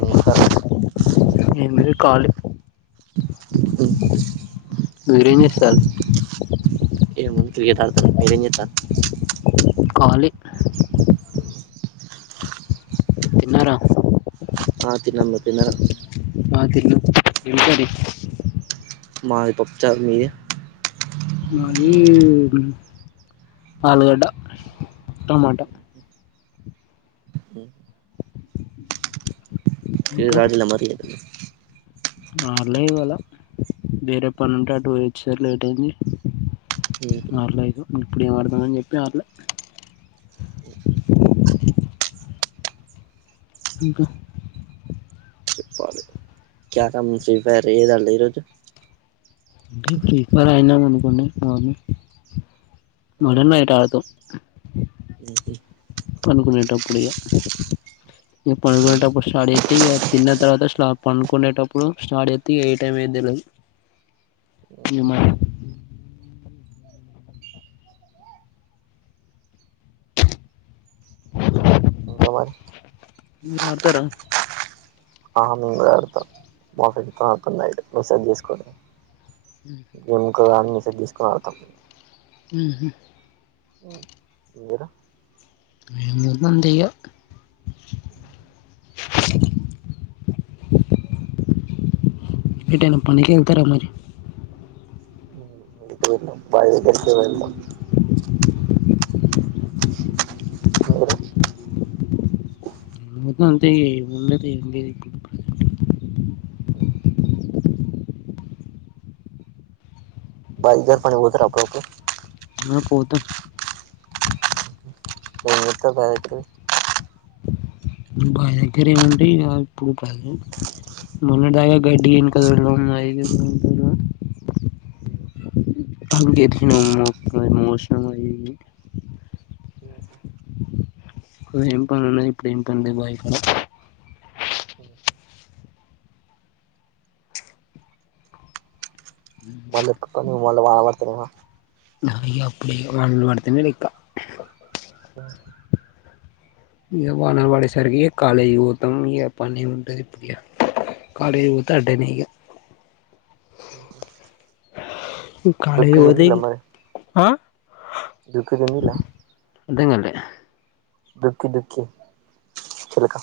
ఇంకా కాలు ఉ మీరేం చేస్తారు ఏముంది క్రికెట్ ఆడుతున్న మీరేం చేస్తున్నారు ఖాళీ తిన్నారా ఆ తిన్నాను మీరు తిన్నారా ఆ తిన్న ఏం కర్రీ మాది పప్పుచారు మీది మాది ఆలుగడ్డ టమాటా క్రికెట్ ఆడాల మరి ఆడాలే ఇవాళ వేరే పని ఉంటే అటు పోయి వచ్చేసరికి లేట్ అయింది ఆడలే ఏం ఆడత అని చెప్పి ఆడలే ఇ ఇంకా కేమమీ ఫ్రీ ఫైర్ లేదండి ఈరోజు ఈ ప్రిఫర్ అయినాం అనుకోనే పోనీ ముడునయ్ రాదు పనుగునేటప్పుడే ఇ పనుకునేటప్పుడు స్టార్ట్ చెత్తే ఇగ తిన్న తర్వాత స్టాప్ పనుకునేటప్పుడు స్టార్ట్ చెత్తే ఏ టైం ఎద్ తెల్వదు ఇగ ఓకే మరి ఇంకా మరి మీరు అడతార అహ మేము కూడ ఆడతాం మా ఫ్రెండ్స్ తోటి ఆడతాం నైటు మెసేజ్ చేసుకొని గేముకు గాని మెసేజ్ చేస్కొని ఆడతాం ఉహు మీరు మేము కుడా అంతే ఇగ ఎటైనా పని కెళ్తారా మరి పైరుగట్టుకి వెళ్తాం మీరు మొత్తమంత ఈ మున్నది ఆ బజజన చేస్తానికి పోతారా అప్పుడప్పుడు అ పోత ఎన్నతే బదికి బావి దగ్గర ఏమంటయ్ ఇక ఇప్పు మన్నటి దాక గడ్డి ఎనక తొలడం అవి అ అంగ ఎతికినం మోసినం అయ అ ఎం పని ఉన్నది ఇప్పుడు ఎం పని లేదు బాయి కాడ వాళ్ళు ఎక్కుకొని వాలు వనపడతార అవి అప్పుడే వానలు వడుతునే లెక్క ఓహ ఇగ వానలు వడే సరికి కాలేజ్ కి పోతాం ఇగ పనేం ఉంటది ఇప్పుడు ఇగ కాలేజ్ పోతే అడ్డేనిగ దుక్కి కాలేజికి పోతే ఇంక్ డుక్కీరిమీలా అదంగాలే దుక్కి దుక్కి చిలక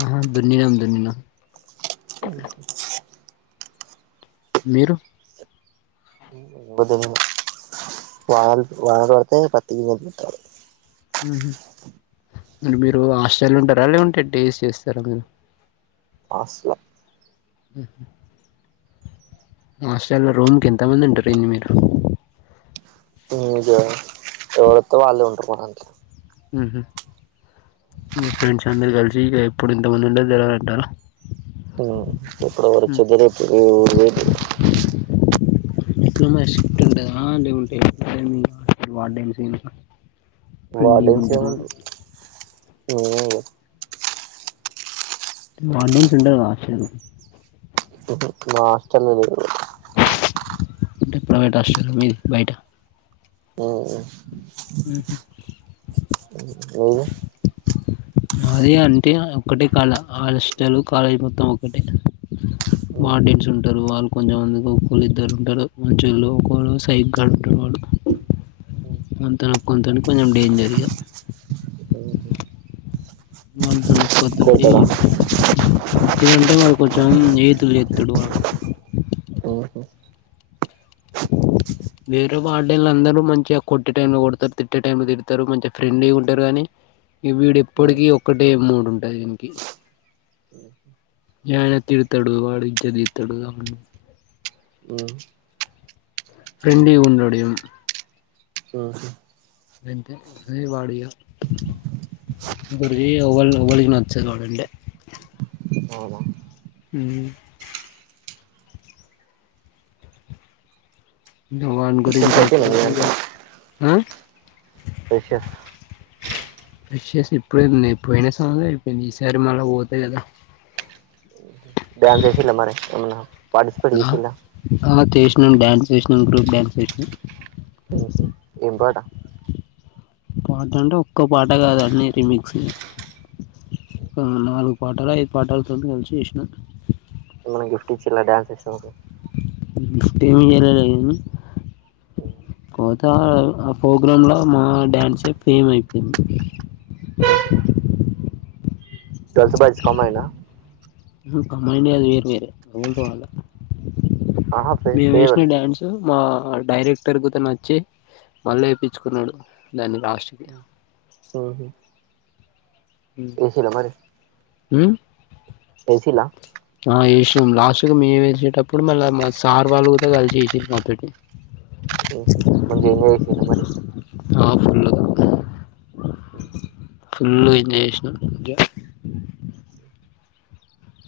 ఆహా దున్నినామ్ దున్నినా స మీరు వానల్ వానలు వడతే పత్తి గింజలు పెట్టాలే అంటే మీరు హాస్టల్ ఉంటారా లేవుంటే డేస్ చేస్తారా మీరు ఆస్లా ఉ మాస్టల్ రూమ్ కి ఎంత మంది ఉంటారు ఏంది మీరు ఎవరొత్తే వాళ్ళే ఉంటారు మా ఉహు మీ ఫ్రెండ్స్ అందరు కలిసి ఇగ ఎప్పుడు ఇంతమంది ఉండే దరాలంటరా ఇప్పుడ వకరుచిదరిపు ఊ వది ఇంట్లో మరి షిఫ్ట్ ఉండదా అంటే ఉంటె వార్డెన్సు వార్డెన్స్ ఏముంటై ఏం ఇగ వార్డెన్స్ ఉండర మా హాస్టలో ఉండరు అంటే ప్రైవేట్ హాస్టల మీది బయట ఉమ్ ఉహ్మ్ మీది మాది అంతే ఒకటే కాడా హస్టలు కాలేజీ మొత్తం ఒకటే ఆడియన్ట్స్ ఉంటారు వాళ్ళు కొంచెంమందికి ఒకక్కోళ్ళు ఇద్దరు ఉంటారు మంచోలు ఒకరు సైకో గాలు ఉంటారు వాళ్ళు కొంత కొంతను కొంచెం డేంజరిగ మంటున కొత్తది కొడతాడా కొటుడుంటే వాడు కొంచెం చేతులు ఎతుడు వాడు వేరే వార్డెన్లు అందరూ మంచిగా కొట్టే టైంలో కొడతారు తిట్టే టైంలో తిడతారు మంచిగా ఫ్రెండ్లీ ఉంటారు గానీ వీడు ఎప్పటికి ఒక్కటే మూడు ఉంటాది వినికి యానె తిడతాడు వాడి ఇజాద్ తీస్తాడు ఫ్రెండ్లీ వుండడిగా అంతే వాడిగా ఎవల్ ఎవల్ నచరు వాళ్ళకి అవునా ఉమ్ వాని ఫ్రెషర్స్ గురించి అయిపోయిల్లా అయిపోయిందా ఇగ మీరంతా ఆ రేషన్ బ్రష్ చేశా ఇప్పుడే మళ్ళీ పోయినసారి ఐపోయినా మల్ల ఈ సారి పోతాయి కదా డాన్స్ చేసింద్ర మరి పార్టిసిపేట్ చేసిల్లా ఆ చేసినాం డ్యాన్స్ చేసినాం గ్రూప్ డ్యాన్స్ చేసినాం అవునా పాట అంటే ఒక్క పాట కాద అన్ని రిమిక్స్ ఒక నాలుగు పాటలు ఐదు పాటాలతో కలిసి చేసినా మల్ల గిఫ్ ఇచ్చినరా డాన్స్ చేశావ్ గిఫ్ట్ ఏం ఇయాలే కోత ఆ ప్రోగ్రామ్ లో మన డ్యాన్సే ఫేమ్ అయిపోయింది ఆఓహ [inaudible] ఒక మైనార్న్ ఆహా [unintelligible] మేము వేసిన ఫేర్వెల్ డ్యాన్సు మా డైరెక్టర్ గుత నచ్చి మళ్ళ వేయిపించుకునడు నేను లాస్ట్ ఉహు ఏసిలా మరి ఉమ్ ఏసిలా ఆ వేస్ లాస్ట్గా మేము వేసేటప్పుడు మళ్ళీ సార్ వాళ్ళు కూడా కలిసి వేసిరు మాతోటి మంచిగానే వేసిన్ర మరి ఆ ఫుల్గా ఉ మంచిగా వేసినం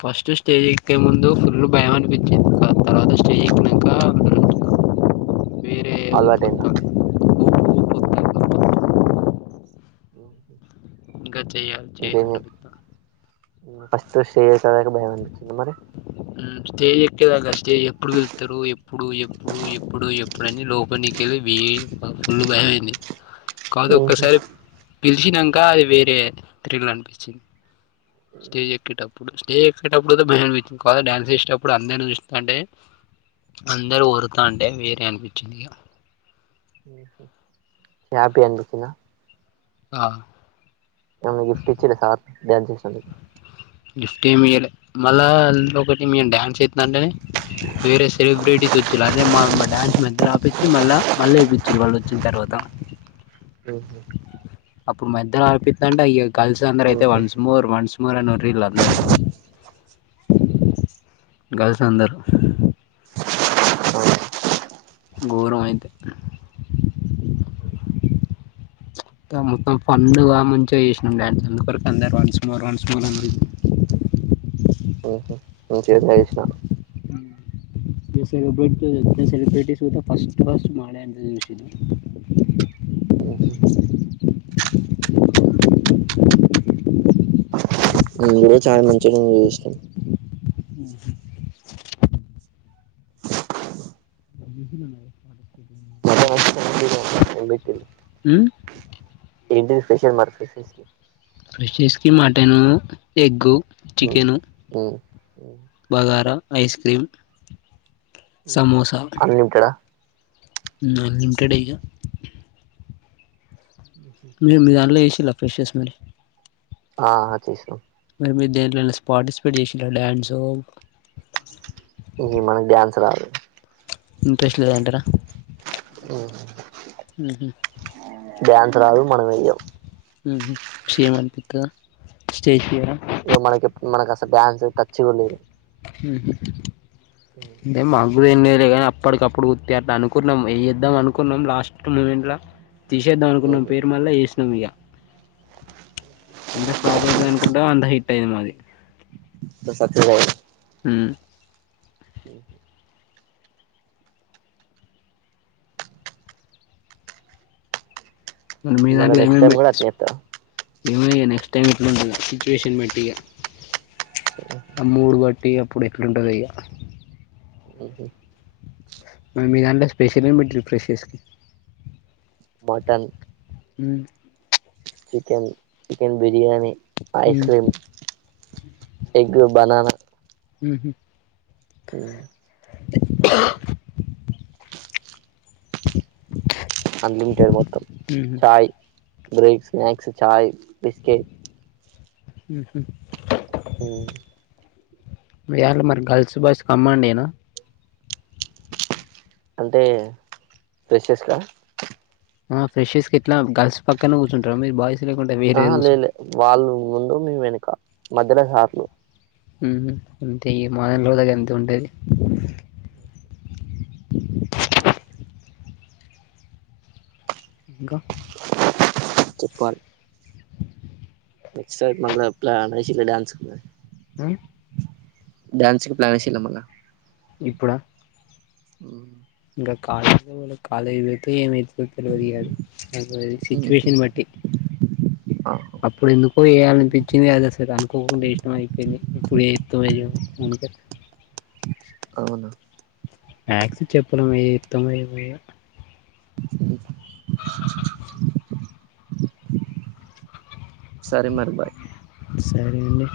ఫస్ట్ స్టేజ్ ఎక్కే ముందు ఫుల్ భయం అనిపించింది తర్వాత స్టేజ్ ఎక్కినాక వేరే ఊపు అలవాటయిందా వత్తాంది ఊపు ఊపు వత్తాంది ఉ ఇంకా చేయాలి చేయాలి అనిపితాం ఫస్ట్ స్టేజ్ ఎక్కినాక భయం అనిపించింది మరి స్టేజ్ ఎక్కేదాకా స్టేజ్ ఎప్పుడు వెళ్తారు ఎప్పుడు ఎప్పుడు ఎప్పుడు ఎప్పుడుని లోపలి వి ఫుల్ భయమైంది కాదు ఉహు ఒక్కసారి గెలిచినాక అది వేరే థ్రిల్ అనిపించింది స్టేజ్ ఉహు ఎక్కేటప్పుడు స్టేజికేటప్పుడైతే భయం అనిపించింది ఇంకా డ్యాన్స్ చేసేటప్పుడు అందరూ చూసి అంటే అందరూ ఒరేతంటే వేరే అనిపించింది ఇక హ్యాపీ అనిపించిందా ఆ ఏమన్నా గిఫ్ట్ ఇచ్చారా తర్వా డాన్స్ చేసినందుకు గిఫ్ట్ ఏమి ఇయాల్ మళ్ళా మీరు ఒకటి డ్యాన్స్ జెస్తంటే అంటే వేరే సెలిబ్రిటీస్ వచ్చలే అదే మా మా డ్యాన్స్ మధ్యలో ఆపచ్చి మళ్ళీ మళ్ళీ ఏపించిరు వాళ్ళు వచ్చిన తర్వాత ఉహు ఇప్పుడు మధ్యలో ఆ ఆపితంటే అ గర్ల్స్ అందరూ అయితే ఉహు వన్స్ మోర్ వన్స్ మోర్ వర్రీళ్లు అందరు గర్ల్స్ అందరు ఆవును గౌరవం అయితే ఆ మొత్తం పండూగా మంచిగా చేసినాం డాన్స్ అరకు అందరు వన్స్ మోర్ వన్స్ మోర్ ఉమ్ మంచిగా చేసినాను ఇ సెలిబ్రిట్ సెలిబ్ర్రిటీస్త ఫస్ట్ ఫస్ట్ మా డాన్స్ యే చూసిర్రు ఓహో మేమ్ కూడా చాలా మంచిగా చేసినం హు [unintelligible] ఏంటిది స్పెషల్ మరి ఫ్రెషస్ కి మటన్ ఎగ్గు ఉ ఉమ్ bagara ice cream samosa unlimited unlimited ఇక మీరు మీ దాంట్లో చేసిర్రా ఫ్రెషస్ కి ఆ చేసి అంటే మీరు దేనిట్లో అయినా పార్టిసిపేట్ చేసిర్రా డ్యాన్స్ ఇ మనకి డాన్స్ రాదు ఇంట్రెస్ట్ లేద అంటారా ఉమ్. డాన్స్ రాదు మనం వెయ్యము ఉమ్ షేమ్ అనిపింతాదా స్టేజ్ ఫియరా ఇ మనకిప్పు మనకు అసలు డ్యాన్స్ టచ్చ కూడా లేదు అంటే మా ఇప్పుడు ఏంలేదు కానీ అప్పటికప్పుడు ఊరికే అట్లా అనుకున్నాం ఏద్దాం అనుకున్నాం లాస్ట్ మూమెంట్లా. తీసేద్దాం అనుకున్నం పేరు మల్ల వేసినం ఇంకా. ఎంతా ఫ్లాప్ అయితది అనుకుంటే అంతా హిట్ అయింది మరి. స సత్య. ఉమ్. ఉమ్. మీ మళ్ళ దాంట్లో నెక్స్ట్ ఏమేం టైం కూడా పెట్టి. అట్నే చేస్తా ఏమో ఇగ నెక్స్ట్ టైం ఎట్లుంటదో సిచువేషన్ బట్టిగా ఆ మూడు బట్. టి అప్పుడు ఎట్లుంటదో ఇక. ఉహూ. మరీ మీ దాంట్లో స్పెషల్ ఏంటి ఫ్రెషర్స్ కి. Mutton chicken chicken బిర్. Biryani ice మ్మ్ క్రీమ్ ఎగ్ బననా. ఉహూ. ఆహ్. ఆహ్. అన్లిమిటెడ్ మొత్తం మ్మ్హ్మ్ చాయ్. బ్రేక్స్ స్నాక్స్ చాయ్ బిస్కెట్. ఉహూ. ఉమ్. ఈయాల మరి గర్ల్స్ బాయ్స్ కంబైన్డేనా. అంటే ఫ్రెషర్స్ కా. ఆహ్ ఫ్రెషెస్ కిట్లా గర్ల్స్ పక్కన కూర్చుంటార మీరు బాయ్స్. లేకుంటే వేరు వేరు ఆహ్ కూర్చుంటారా లేలే వాళ్ళు ముందు మేం వెనుక మధ్యలో సార్లు. ఉమ్ అంతే ఇగ మా దగ్గర కూడా అంతే ఉంటది. ఇంకా. చెప్పాలి. ఈ సారి మనలా ప్లాన్ ఆహ్ చిన్న డ్యాన్స్ ఉన్నది. ఆహ్. డ్యాన్స్ కి ప్లాన్ వేసింరా మల్లా. ఇప్పుడా. ఉమ్. కాలేజ్ కే పోళే కాలేజ్ పోతే ఏమైత్. తెలియదిగా ఆహ్ సిచువేషన్ బట్టి. ఆహ్. అప్పుడు ఎందుకో చేయాలనిపించింది అది అసలు అనుకోకుండా ఇష్టం అయిపోయింది ఇప్పుడు ఎక్కువయ్యాం. అందుకే. అవునా. మ్యాథ్స్ చెప్పడం ఇత్తము ఇవేగా. ఆహ్. సరే మరి బాయ్. సరే అండి.